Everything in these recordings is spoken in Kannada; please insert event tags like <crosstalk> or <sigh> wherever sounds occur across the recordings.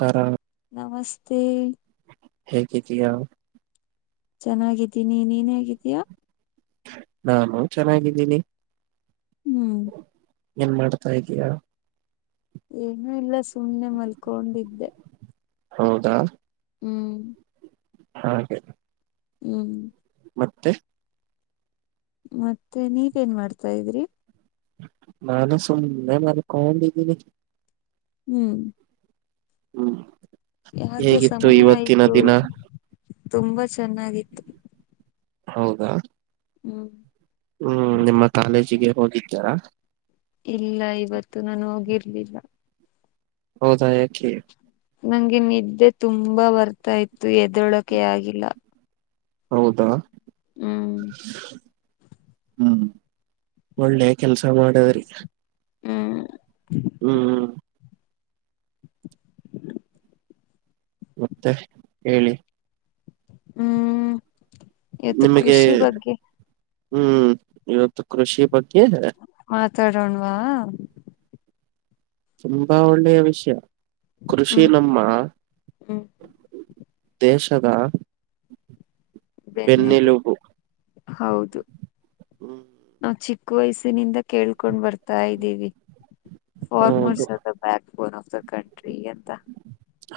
ಕಾರಣ. ನಮಸ್ತೆ. ಹೇಗಿದೆಯಾ. ಚೆನ್ನಾಗಿದ್ದೀನಿ ನೀನ್ ಹೇಗಿದ್ದೀಯಾ. ನಾನು ಚೆನ್ನಾಗಿದ್ದೀನಿ. ಹ್ಮ್ ಏನ್ ಮಾಡ್ತಾ ಇದೀಯಾ. ಏನುೂ ಇಲ್ಲ ಸುಮ್ಮ್ನೆ ಮಲ್ಕೊಂಡಿದ್ದೆ. ಹೌದಾ. ಹ್ಮ್. ಹಾಗೆ. ಹ್ಮ್. ಮತ್ತೆ. ಮತ್ತೆ ನೀವೇನ್ ಮಾಡ್ತಾ ಇದ್ರಿ. ನಾನು ಸುಮ್ಮನೆ ಮನೆ ಕೊಂಡಿದ್ದೀನಿ. ಹ್ಮ್. ಹ್ಮ್ ಯಾಕೆ ಹೇಗಿತ್ತು ಸಮಯ ಇವತ್ತಿನ ಆಯ್ತು ದಿನ. ತುಂಬಾ ಚೆನ್ನಾಗಿತ್ತು. ಹೌದಾ. ಹೂ ಹ್ಮ್ ನಿಮ್ಮ ಕಾಲೇಜಿಗೆ ಹೋಗಿದ್ದರಾ. ಇಲ್ಲ ಇವತ್ತು ನಾನು ಹೋಗಿರ್ಲಿಲ್ಲ. ಹೌದಾ ಯಾಕೆ ನಂಗೆ ನಿದ್ದೆ ತುಂಬಾ ಬರ್ತಾ ಇತತ್ತು ಎದೊಳಕೆ ಆಗಿಲ್ಲ ಹೌದಾ ಹ್ಮ್ ಹ್ಮ್ ಒಳ್ಳೆ ಕೆಲ್ಸ ಮಾಡದ್ರಿ ಹ್ಮ್ ಹ್ಮ್್ಮ ಮತ್ತೆ ಹೇಳಿ ಹ್ಮ್ ಇವತ್ತು ನಿಮಗೆ ಕೃಷಿ ಬಗ್ಗೆ ಹ್ಮ್ ಇವತ್ತು ಕೃಷಿ ಬಗ್ಗೆ ಮಾತಾಡೋಣ್ವಾ ತುಂಬಾ ಒಳ್ಳೆಯ ವಿಷಯ ಕೃಷಿ ಹ್ಮ್ ನಮ್ಮ ಹ್ಮ್ ದೇಶದ ಬೆನ್ನೆಲು ಬೆನ್ನೆಲುಬು ಹೌದು ಹ್ಮ್ ನಾ್ ಚಿಕ್ಕ ವಯಸ್ಸಿನಿಂದ ಕೇಳ್ಕೊಂಡ್ ಬರ್ತವಿ ಹತಾ ಇದ್ದೀವಿ ಹೌದು farmers the backbone of the country ಅಂತ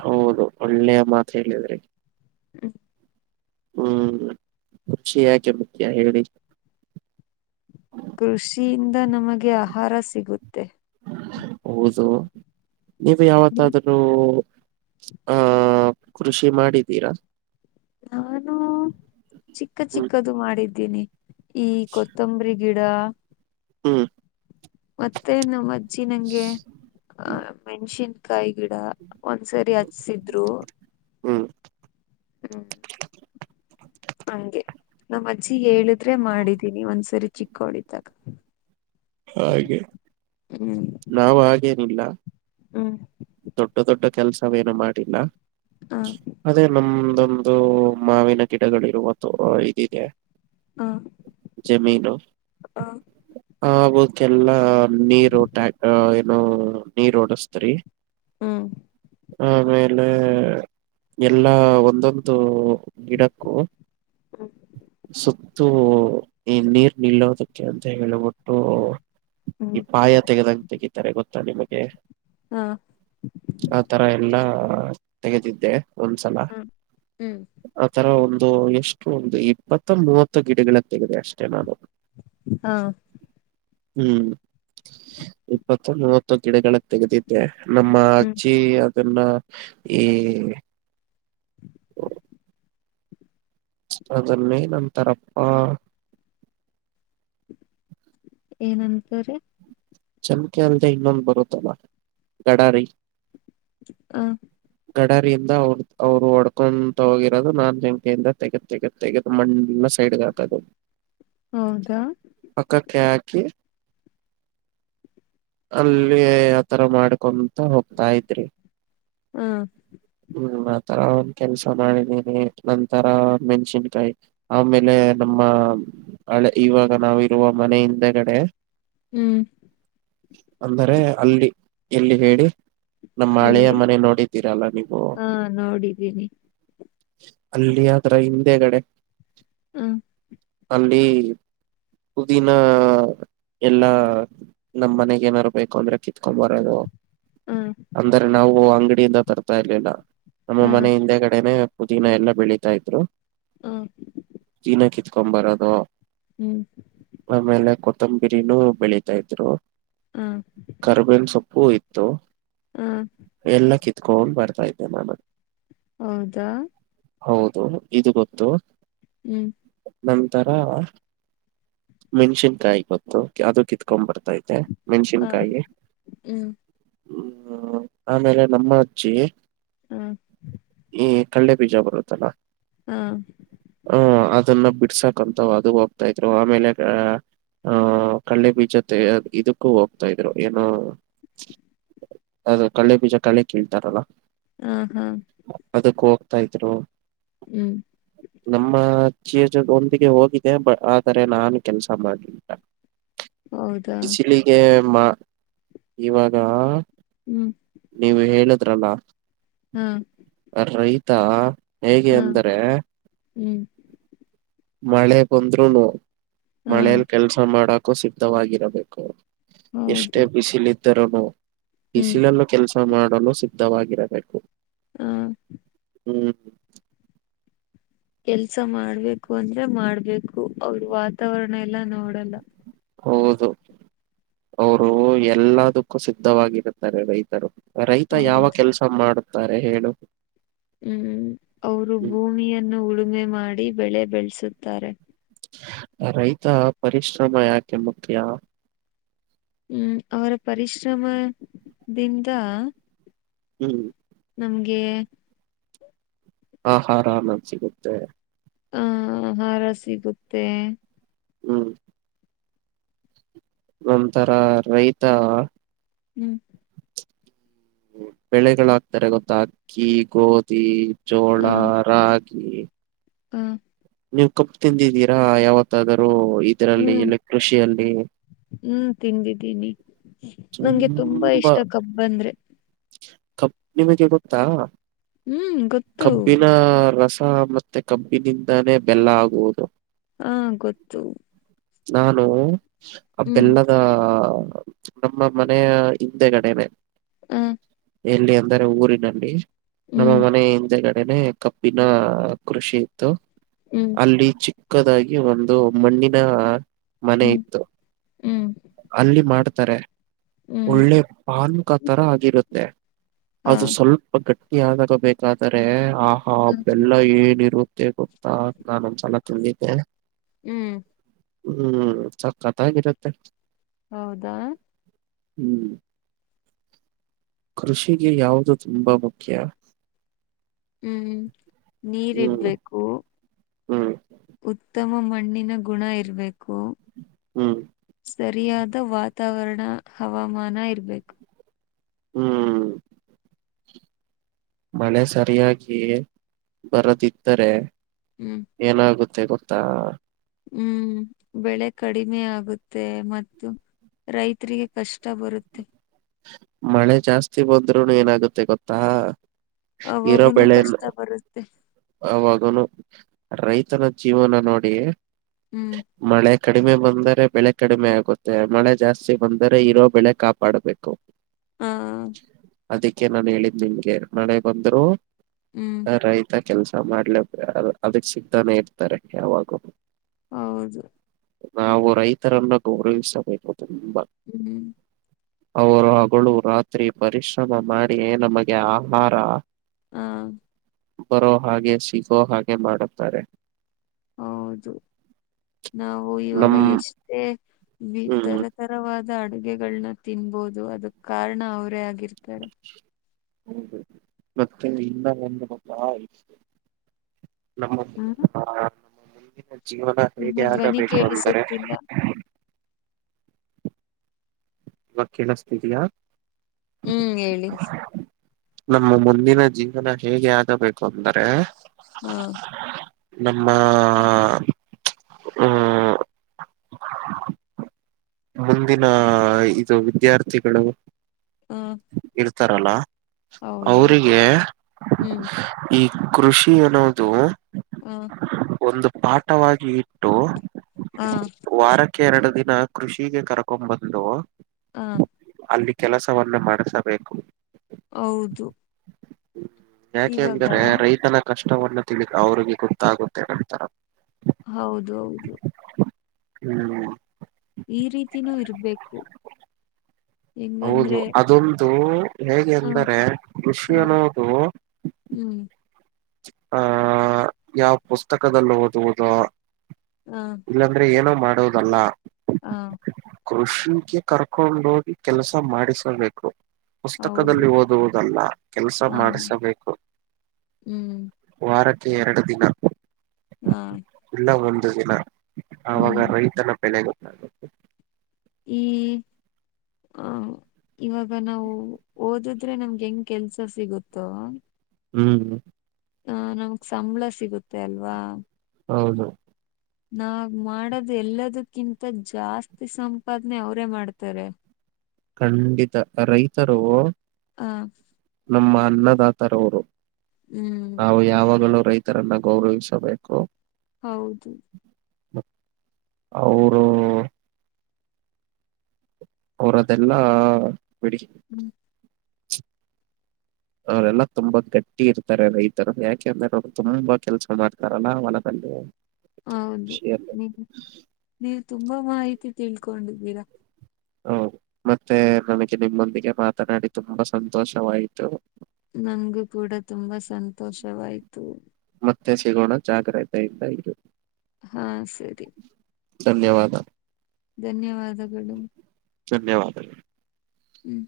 ಹೌದು ಒಳ್ಳೆಯ ಮಾತು ಹೇಳಿದ್ರಿ ಹ್ಮ ಹ್ಮ್ ಖುಷಿ ಯಾಕೆ ಮುಖ್ಯಾ ಹೇಳಿ ಕೃಷಿಯಿಂದ ನಮಗೆ ಆಹಾರ ಸಿಗುತ್ತೆ ಹೌದು ನೀವು ಹ್ಮ್. ಯಾವತ್ತಾದರ ನೀ ಆಹ ಕೃಷಿ ಮಾಡಿದ್ದೀರಾ ನಾನು ಚಿಕ್ಕ ಹ್ಮ್ ಚಿಕ್ಕದು ಮಾಡಿದ್ದೀನಿ ಈ ಕೊತ್ತಂಬರಿ ಗಿಡ ಹೂ ಮತ್ತೆನು ಮಜ್ಜಿ ನಂಗೆ ಆ ಹ್ಮ್ ಮೆಣಸಿನ್ಕಾಯಿ ಗಿಡ ಒಂದ್ಸರಿ ಹಚ್ಸಿದ್ರು ಹ್ಮ್ ಹ್ಮ ಹಗೆ ನಮ್ಮ ಅಜ್ಜಿ ಹೇಳಿದ್ರೆ ಮಾಡಿದೀನಿ ಒಂದ್ಸರಿ ಚಿಕ್ಕಳಿದ್ದಾಗ ಹಾಗೆ ನಾವು ಹಾಗೇನಿಲ್ಲ ಹ್ಮ ದೊಡ್ಡ ದೊಡ್ಡ ಕೆಲ್ಸವೇನು ಮಾಡಿಲ್ಲ ಹ ಅದೇ ನಮ್ದೊಂದು ಮಾವಿನ ಗಿಡಗಳಿರುವದು ಇದಿದೆ ಹಾ ಜಮೀನು ಹ ಆಗೋಕ್ಕೆ ಎಲ್ಲಾ ನೀರು ಟ್ಯಾ ಏನೋ ನೀರ್ ಓಡಸ್ತರಿ ಹ್ಮ ಆಮೇಲೆ ಎಲ್ಲಾ ಒಂದೊಂದು ಗಿಡಕ್ಕೂ ಹ್ಮ್ ಸ ಇ ಈ ನೀರ್ ನಿಲ್ಲೋದಕ್ಕೆ ಅಂತ ಹೇಳೇಳ್ಬಿಟ್ಟು ಹ್ಮ್ ಈ ಪಾಯ ತೆಗದಂಗ ತೆಗಿತಾರೆ ಗೊತ್ತಾ ನಿಮಗೆ. ಹಾ. ಆತರ ಎಲ್ಲಾ ತೆಗೆದಿದ್ದೆ ಒಂದ್ಸಲ. ಹ್ಮ್ ಹ್ಮ್ ಆತರ ಒಂದು ಎಷ್ಟು ಒಂದು ಇಪ್ಪತ್ತ ಮೂವತ್ತು ಗಿಡಗಳ ತೆಗೆದೆ ಅಷ್ಟೆ ನಾನು. ಹಾ. ಹ್ಮ್ ಇಪ್ಪತ್ತೊ ಮೂವತ್ತೊ ಗಿಡಗಳ ತೆಗೆದಿದ್ದೆ. ನಮ್ಮ ಹ್ಮ್ ಅಜ್ಜಿ ಅದನ್ನ ಈ <inaudible> ಅದನೆನ್ ಅಂತರಪ್ಪ. ಏನಂತರೆ. ಚಮ್ಕೆ ಅಲ್ದೆ ಇನ್ನೊಂದು ಬರುತ್ತಲ್ಲ ಗಡಾರಿ. ಹ ಗಡರಿಯಿಂದ ಅವ್ರ ಅವ್ರು ಹೊಡ್ಕೊಂತ ಹೋಗಿರೋದು ನಾನ್ <unintelligible> ಜಂಕೆಯಿಂದ ತೆಗೆದ ಏಗತ್ತ ತೆಗದು ಮಣ್ಣ ಎಲ್ಲ ಸೈಡ್ ಗ ಹಾಕದು. ಹೌದಾ. ಪಕ್ಕಕ್ಕೆ ಹಾಕಿ. ಅಲ್ಲಿ ಆತರ ಮಾಡ್ಕೊಂತ ಹೋಗ್ತಾ ಇದ್ರಿ. ಹಾ. ಹ್ಮ್ ಆತರ ಒಂದ ಕೆಲ್ಸ ಮಾಡಿದೀನಿ ನಂತರ ಮೆಣ್ಸಿನ್ಕಾಯಿ. ಆಮೇಲೆ ನಮ್ಮ ಹಳೆ ಇವಾಗ ನಾವಿರುವ ಮನೆಯಿಂದಗಡೆ. ಹ್ಮ್ ಅಂದರೆ ಅಲ್ಲಿ ಎಲ್ಲಿ ಹೇಳಿ ನಮ್ಮ ಹಳೆಯ ಇಲ್ಲಿ ಮನೆ ನೋಡಿದ್ದೀರಲ್ಲ ನೀವು್. ಹಾ ನೋಡಿದ್ದೀನಿ. ಅಲ್ಲಿ ಆದ್ರ ಹಿಂದೆಗಡೆ. ಹ್ಮ್. ಅಲ್ಲಿ ಪುದಿನಾ ಎಲ್ಲಾ. ನಮ್ ಮನೆಗ್ ಏನಾರು ಬೇಕು ಅಂದ್ರೆ ಕಿತ್ಕೊ್ ಬರೋದು. ಹ್ಮ್. ಅಂದ್ರೆ ನಾವು ಅಂಗಡಿಯಿಂದ ತರ್ತಾ ಇರ್ಲಿಲ್ಲ ನಮ್ಮ ಹ ಮನೆ ಹಿಂದೆ ಕಡೆನೆ. ಪುದೀನ ಎಲ್ಲ ಬೆಳೀತಾ ಇದ್ರು. ಹ ದಿನ ಕಿತ್ಕೊ ಬರೋದು. ಹ್ಮ್. ಆಮೇಲೆ ಕೊತ್ತಂಬರಿನೂ ಬೆಳೀತಾ ಇದ್ರು. ಹ್ಮ್ ಕರ್ಬೇನ್ ಸೊಪ್ಪು ಇತ್ತು. ಹಾ. ಎಲ್ಲ ಕಿತ್ಕೊಂಡ್ ಬರ್ತಾ ಇದ್ದೆ ನಾನು. ಹೌದಾ. ಹೌದು ಇದು ಗೊತ್ತು. ಹ್ಮ್. ನಂತರ. ಮೆಣ್ಸಿನ್ಕಾಯಿ ಗೊತ್ತು ಅದು ಕಿತ್ಕೊಂಡ್ ಬರ್ತಾ ಇದ್ದೆ. ಹ ಮೆಣಸಿನ್ಕಾಯಿ ಹ್ಮ್ ಹ್ಮ್ ಆಮೇಲೆ ನಮ್ಮ ಅಜ್ಜಿ. ಹ ಈ ಕಡ್ಲೆ ಬೀಜ ಬರುತ್ತಲ್ಲ. ಹ ಹ ಅದನ್ನ ಬಿಡ್ಸಾಕಂತವ ಅದು ಹೋಗ್ತಾ ಇದ್ರು ಆಮೇಲ ಅ ಹ ಕಲೆೆ ಬೀಜತೆ ಇದಕ್ಕೂ ಹೋಗ್ತಾ ಇದ್ರೂ ಏನೋ. ಅದು ಕಲೆೆ ಬೀಜ ಕಳೆ ಕೇಳ್ತಾರಲ್ಲ. ಹ ಹ ಅದಕ್ಕ ಹೋಗ್ತಾ ಇದ್ರು. ಹ್ಮ. ನಮ್ಮ ಚಿಜ ಒಂದಿಗೆ ಹೋಗಿದೆ ಬ ಆದರೆ ನಾನು ಕೆಲ್ಸ ಮಾಡ್ಲಲ ಹೌದಾ ಬಿಸಿಲಿಗೆ ಮಾ ಇವಾಗ ಹ್ಮ ನೀವು ಹೇಳುದ್ರಲ್ಲ. ಹಾ ರೈತ ಹೇಗೆ ಅಂದ್ರೆ ಹ್ಮ ಮಳೆ ಬಂದ್ರುನು ಹಾ ಮಳೇಲಿ ಕೆಲ್ಸ ಮಾಡಕು ಸಿದ್ಧವಾಗಿರಬೇಕು. ಎಷ್ಟೇ ಹೌದು ಬಿಸಲ ಇದ್ದರನು ಹ್ಮ್ ಬಿಸಿಲಲ್ಲ ಕೆಲಸ ಮಾಡಲು ಸಿದ್ಧವಾಗಿರಬೇಕು. ಹಾ ಹ್ಮ ಕೆಲ್ಸ ಮಾಡ್ಬೇಕು ಅಂದ್ರ ಮಾಡ್ಬೇಕು ಅವ್ರ ವಾತಾವರಣ ಎಲ್ಲ ನೋಡಲ್ಲ. ಹೌದು ಅವರು ಎಲ್ಲದಕ್ಕೂ ಸಿದ್ಧವಾಗಿರುತ್ತಾರೆ ರೈತರು. ರೈತ ಯಾವ ಹೌದು ಕೆಲ್ಸ ಮಾಡುತ್ತಾರೆ ಹೇಳು. ಹ್ಮ ಅವರು ಹ್ಮ್. ಭೂಮಿಯನ್ನು ಉಳುಮೆ ಮಾಡಿ ಬೆಳೆ ಬೆಳೆಸುತ್ತಾರೆ. ರೈತ ಪರಿಶ್ರಮ ಯಾಕೆ ಮುಖ್ಯ. ಹ್ಮ ಅವರ ಪರಿಶ್ರಮದಿಂದ ಹ್ಮ ನಮ್ಗೆ ಆಹಾರ ನ ಸಿಗುತ್ತೆ. ಅ ಆಹಾರ ಸಿಗುತ್ತೆ. ಹ್ಮ ನಂತರ ರೈತ ಹ್ಞೂ ಬೆಳೆಗಳಾಗ್ತಾರೆ ಗೊತ್ತ ಅಕ್ಕಿ ಗೋಧಿ. ಜೋಳ ರಾಗಿ. ಹಾ ನೀವ ಕಪ್ಪ ತಿಂದಿದ್ದೀರಾ ಯಾವತ್ತಾದರೂ ಇದರಲ್ಲಿ ಹ್ಮ್ ಇಲ್ಲಿ ಕೃಷಿಯಲ್ಲಿ ಹ್ಮ್ ತಿಂದಿದ್ದೀನಿ ನಂಗೆ ತುಂಬಾ ಇಷ್ಟ ಕಬ್ಬ ಅಂದ್ರೆ. ಕಬ್ ನಿಮಗೆ ಗೊತ್ತಾ ಹ್ಮ್ ಗೊತ್ತು ಕಬ್ಬಿನ ರಸ ಮ ಮತ್ತೆ ಕಬ್ಬಿನಿಂದಾನೇ ಬೆಲ್ಲ ಆಗುವುದು. ಹಾ ಗೊತ್ತು. ನಾನು ಆ ಹ್ಮ್ ಬೆಲ್ಲದ ನಮ್ಮ ಮನೆಯ ಹಿಂದೆಗಡೆನೆ ಹ ಎಲ್ಲಿ ಅಂದರೆ ಊರಿನಲ್ಲಿ ನಮ್ಮ ಹ್ಮ್ ಮನ ಹಿಂದೆಗ ಮನೆ ಕಪ್ಪಿನ ಕೃಷಿ ಇತ್ತು ಹ್ಮ್ ಅಲ್ಲಿ ಚಿ ಚಕ್ಕದಾಗಿ ಒಂದು ಮಣ್ಣಿನ ಮನೆ ಹ್ಮ್ ಇತ್ತು ಹ್ಮ್ ಅಲ್ಲಿ ಮಾಡ ಹ್ಮ್ ಒಳ್ಳೆ ಪಾನಕಾ ತರ ಆಗಿರುತ್ತೆ ಹಾ ಅದು ಸ್ವಲ್ಪ ಗಟ್ಟಿ ಆದಾದಾಗ ಬೇಕಾದರೆ ಆಹಾ ಬೆಲ್ಲ ಹ್ಮ್ ಎಲ್ಲ ಏನ್ ಇರುತ್ತೆ ಗೊತ್ತಾ ನಾನ ಒಂದ್ಸಲ ತಿಂದಿದ್ದೆ ಹ್ಮ್ ಹ್ಮ್ ಸಕ್ಕತ್ತಾಗಿರುತ್ತೆ ಹೌದಾ ಹ್ಮ್ ಕೃಷಿಗೆ ಯಾವುದು ತುಂಬಾ ಮುಖ್ಯ ಹ್ಮ್ ಹ್ಮ್ ನೀರ್ರ್ಬೇಕು ಹ್ಮ್ ಉತ್ತಮ ಮಣ್ಣಿನ ಗುಣ ಇರ್ಬೇಕು ಹು ಸರಿಯಾದ ವಾತಾವರಣ ಹವಾಮಾನ ಇರ್ಬೇಕು ಹ್ಮ್ ಮನೆ ಸರಿಯಾಗಿ ಬರದಿದ್ದರೆ ಹು ಏನಾಗುತ್ತೆ ಗೊತ್ತಾ ಹ್ಮ್ ಬೆಳೆ ಕಡಿಮೆ ಆಗುತ್ತೆ ಮತ್ತು ರೈತರಿಗೆ ಕಷ್ಟ ಬರುತ್ತೆ ಮಳೆ ಜಾಸ್ತಿ ಬಂದ್ರೂನೂ ಏನಾಗುತ್ತೆ ಗೊತ್ತಾ ಇರೋ ಅವಾಗುನು ಬೆಳೆಲ್ಲ ಕಷ್ಟ ಬರುತ್ತೆ ಅವಾಗನು ರೈತನ ಜೀವನ ನೋಡಿ ಹ್ಮ್ ಮಳೆ ಕಡಿಮೆ ಬಂದರೆ ಬೆಳೆ ಕಡಿಮೆ ಆಗುತ್ತೆ ಮಳೆ ಜಾಸ್ತಿ ಬಂದರೆ ಇರೋ ಬೆಳೆ ಕಾಪಾಡ್ಬೇಕು <inaudible> ಹಾ ಅದಕ್ಕೆ ನಾನ್ ಹೇಳಿದ ನಿಮಗೆ ನಳೆ ಬಂದ್ರು ಹ್ಮ್ ರೈತ ಕೆಲ್ಸ ಮಾಡ್ಲೇ ಅದಕ್ ಸಿಗ್ತಾನೆ ಇರ್ತಾರೆ ಯಾವಾಗೂ ಹೌದು ನಾವು ರೈತರನ್ನ ಗೌರವಿಸಬೇಕು ತುಂಬಾ ಹ್ಮ್ ಅವರು ಹಗಳು ರಾತ್ರಿ ಪರಿಶ್ರಮ ಮಾಡಿ ನಮಗೆ ಆಹಾರ ಹಾ ಬರೋ ಹಾಗೆ ಸಿಗೋ ಹಾಗೆ ಮಾಡುತ್ತಾರೆ ಹೌದು ನಾವು ಇವಾಗ ನಮ್ ಎಷ್ಟೇ ವಿ ಹ್ಮ್ ತರತರವಾದ ಅಡುಗೆಗಳನ್ನ ತಿನ್ಬೋದು ಅದಕ್ ಕಾರಣ ಅವರೇ ಆಗಿರ್ತಾರೆ ಹೌದು ಮತ್ತೆ ಇ ಒಂದು ಮ ನಮ್ಮ ಹ್ಮ್ ಹ ನಮ್ಮ ಮುಂದಿನ ಜೀವನ ನಿಮ್ಮ ಹೇಗೆ ಧ್ವನಿ ಆಗಬೇಕು ಅಂದರೆ ಕೇಳಿಸುತ್ತಿಲ್ಲ ವಾಕೀಲ ಸ್ಥತಿಯಾ ಹ್ಮ್ ಹೇಳಿ ನಮ್ಮ ಮುಂದಿನ ಜೀವನ ಹೇಗೆ ಆಗಬೇಕು ಅಂದ್ರೆ ಹಾ ನಮ್ಮ ಹ್ಮ್ ಮುಂದಿನ ಇದು ವಿದ್ಯಾರ್ಥಿಗಳು ಹ್ಮ್ ಇರ್ತಾರಲ್ಲ ಅವರಿಗೆ ಹ್ಮ್ ಸ್. ಈ ಕೃಷಿ ಅನ್ನೋದು. ಹ್ಮ್ ಒಂದು ಪಾಠವಾಗಿ ಇಟ್ಟು. ಹ್ಮ್ ವಾರಕ್ಕೆ ಎರಡು ದಿನ ಕೃಷಿಗೆ ಕರ್ಕೊಂಬಂದು. ಹ ಅಲ್ಲಿ ಕೆಲಸವನ್ನು ಮಾಡಿಸಬೇಕು. ಹೌದು. ಯಾಕೆ ಇವಾಗ ಅಂದ್ರೆ ರೈತನ ಕಷ್ಟವನ್ನು ತಿಳ ಅವ್ರಿಗೆ ಗೊತ್ತಾಗುತ್ತೆ ನಂತರ. ಹೌದು ಹೌದು. ಹ್ಮ್ ಈ ರೀತಿನೂ ಇರ್ಬೇಕು. ಹೌದು ಹೆಂಗಂದ್ರೆ ಅದೊಂದು ಹೇಗೆ ಹ ಅಂದರೆ ಹ ಕೃಷಿ ಅನ್ನೋದು. ಹ್ಮ್ ಆಹ್ ಯಾವ ಪುಸ್ತಕದಲ್ಲೊದುವುದೋ. ಹ್ಮ್ ಇಲ್ಲಾಂದ್ರೆ ಏನೋ ಮಾಡೋದಲ್ಲ. ಹ್ಮ್ ಕೃಷಿಗೆ ಕರ್ಕೊಂಡ್ಹೋಗಿ ಕೆಲಸ ಮಾಡಿಸಬೇಕು. ಹೌದು ಪುಸ್ತಕದಲ್ಲಿ ಓದುವುದಲ್ಲ ಕೆಲ್ಸ ಹ ಮಾಡಿಸಬೇಕು. ಹ್ಮ್ ವಾರಕ್ಕೆ ಎರಡು ದಿನ. ಹ್ಮ್ ಇಲ್ಲ ಒಂದು ದಿನ ಆವಾಗ ರೈತನ ಬೆಲೆ ಗೊತ್ತಾಗುತ್ತೆ. ಈ ಹ ಇವಾಗ ನಾವು ಓದಿದ್ರೆ ನಮ್ಗೆ ಹೆಂಗ್ ಕೆಲ್ಸ ಸಿಗುತ್ತೋ. ಹ್ಮ್ ಮ್ ಅ ನಮ್ಗ್ ಸಂಬಳ ಸಿಗುತ್ತೆ ಅಲ್ವಾ. ಹೌದು. ನಾವ್ ಮಾಡದು ಎಲ್ಲದಕ್ಕಿಂತ ಜಾಸ್ತಿ ಸಂಪಾದನೆ ಅವರೇ ಮಾಡ್ತಾರೆ. ಖಂಡಿತ ರೈತರು. ಹಾ ನಮ್ಮ ಅನ್ನದಾತರವರು ಹ್ಮ್ ನಾವು ಯಾವಾಗಲೂ ರೈತ್ ತರನ್ನ ಗೌರವಿಸಬೇಕು. ಹೌದು. ಅವರು. ಅವ್ರದೆಲ್ಲಾ ಬಿಡಿ. ಹ್ಮ್ ಅವರೆಲ್ಲಾ ತುಂಬಾ ಗಟ್ಟಿ ಇರ್ತಾರೆ ರೈತರು ಯಾಕೆ ಅಂದ್ರೆ ಅವರು ತುಂಬಾ ಕೆಲ್ಸ ಮಾಡ್ತಾರಲ್ಲಾ ಹೊಲದಲ್ಲಿ. ಹೌದು ಕೃಷಿಯಲ್ಲಿ ನಿವ್ ನೀವು ತುಂಬಾ ಮಾಹಿತಿ ತಿಳ್ಕೊಂಡಿದ್ದೀರಾ. ಹ್ಮ್ ಮತ್ತೆ ನನಗೆ ನಿಮ್ಮೊಂದಿಗೆ ಮಾತನಾಡಿ ತುಂಬಾ ಸಂತೋಷವಾಯತು. ನನ್ಗು ಕೂಡ ತುಂಬಾ ಸಂತೋಷವಾಯ್ತು. ಮತ್ತೆ ಸಿಗೋಣ ಜಾಗ್ರತೆಯಿಂದ ಇರಿ. ಹಾಂ ಸರಿ. ಧನ್ಯವಾದ ಧನ್ಯವಾದಗಳು ಧನ್ಯವಾದಗಳು ಹ್ಞೂ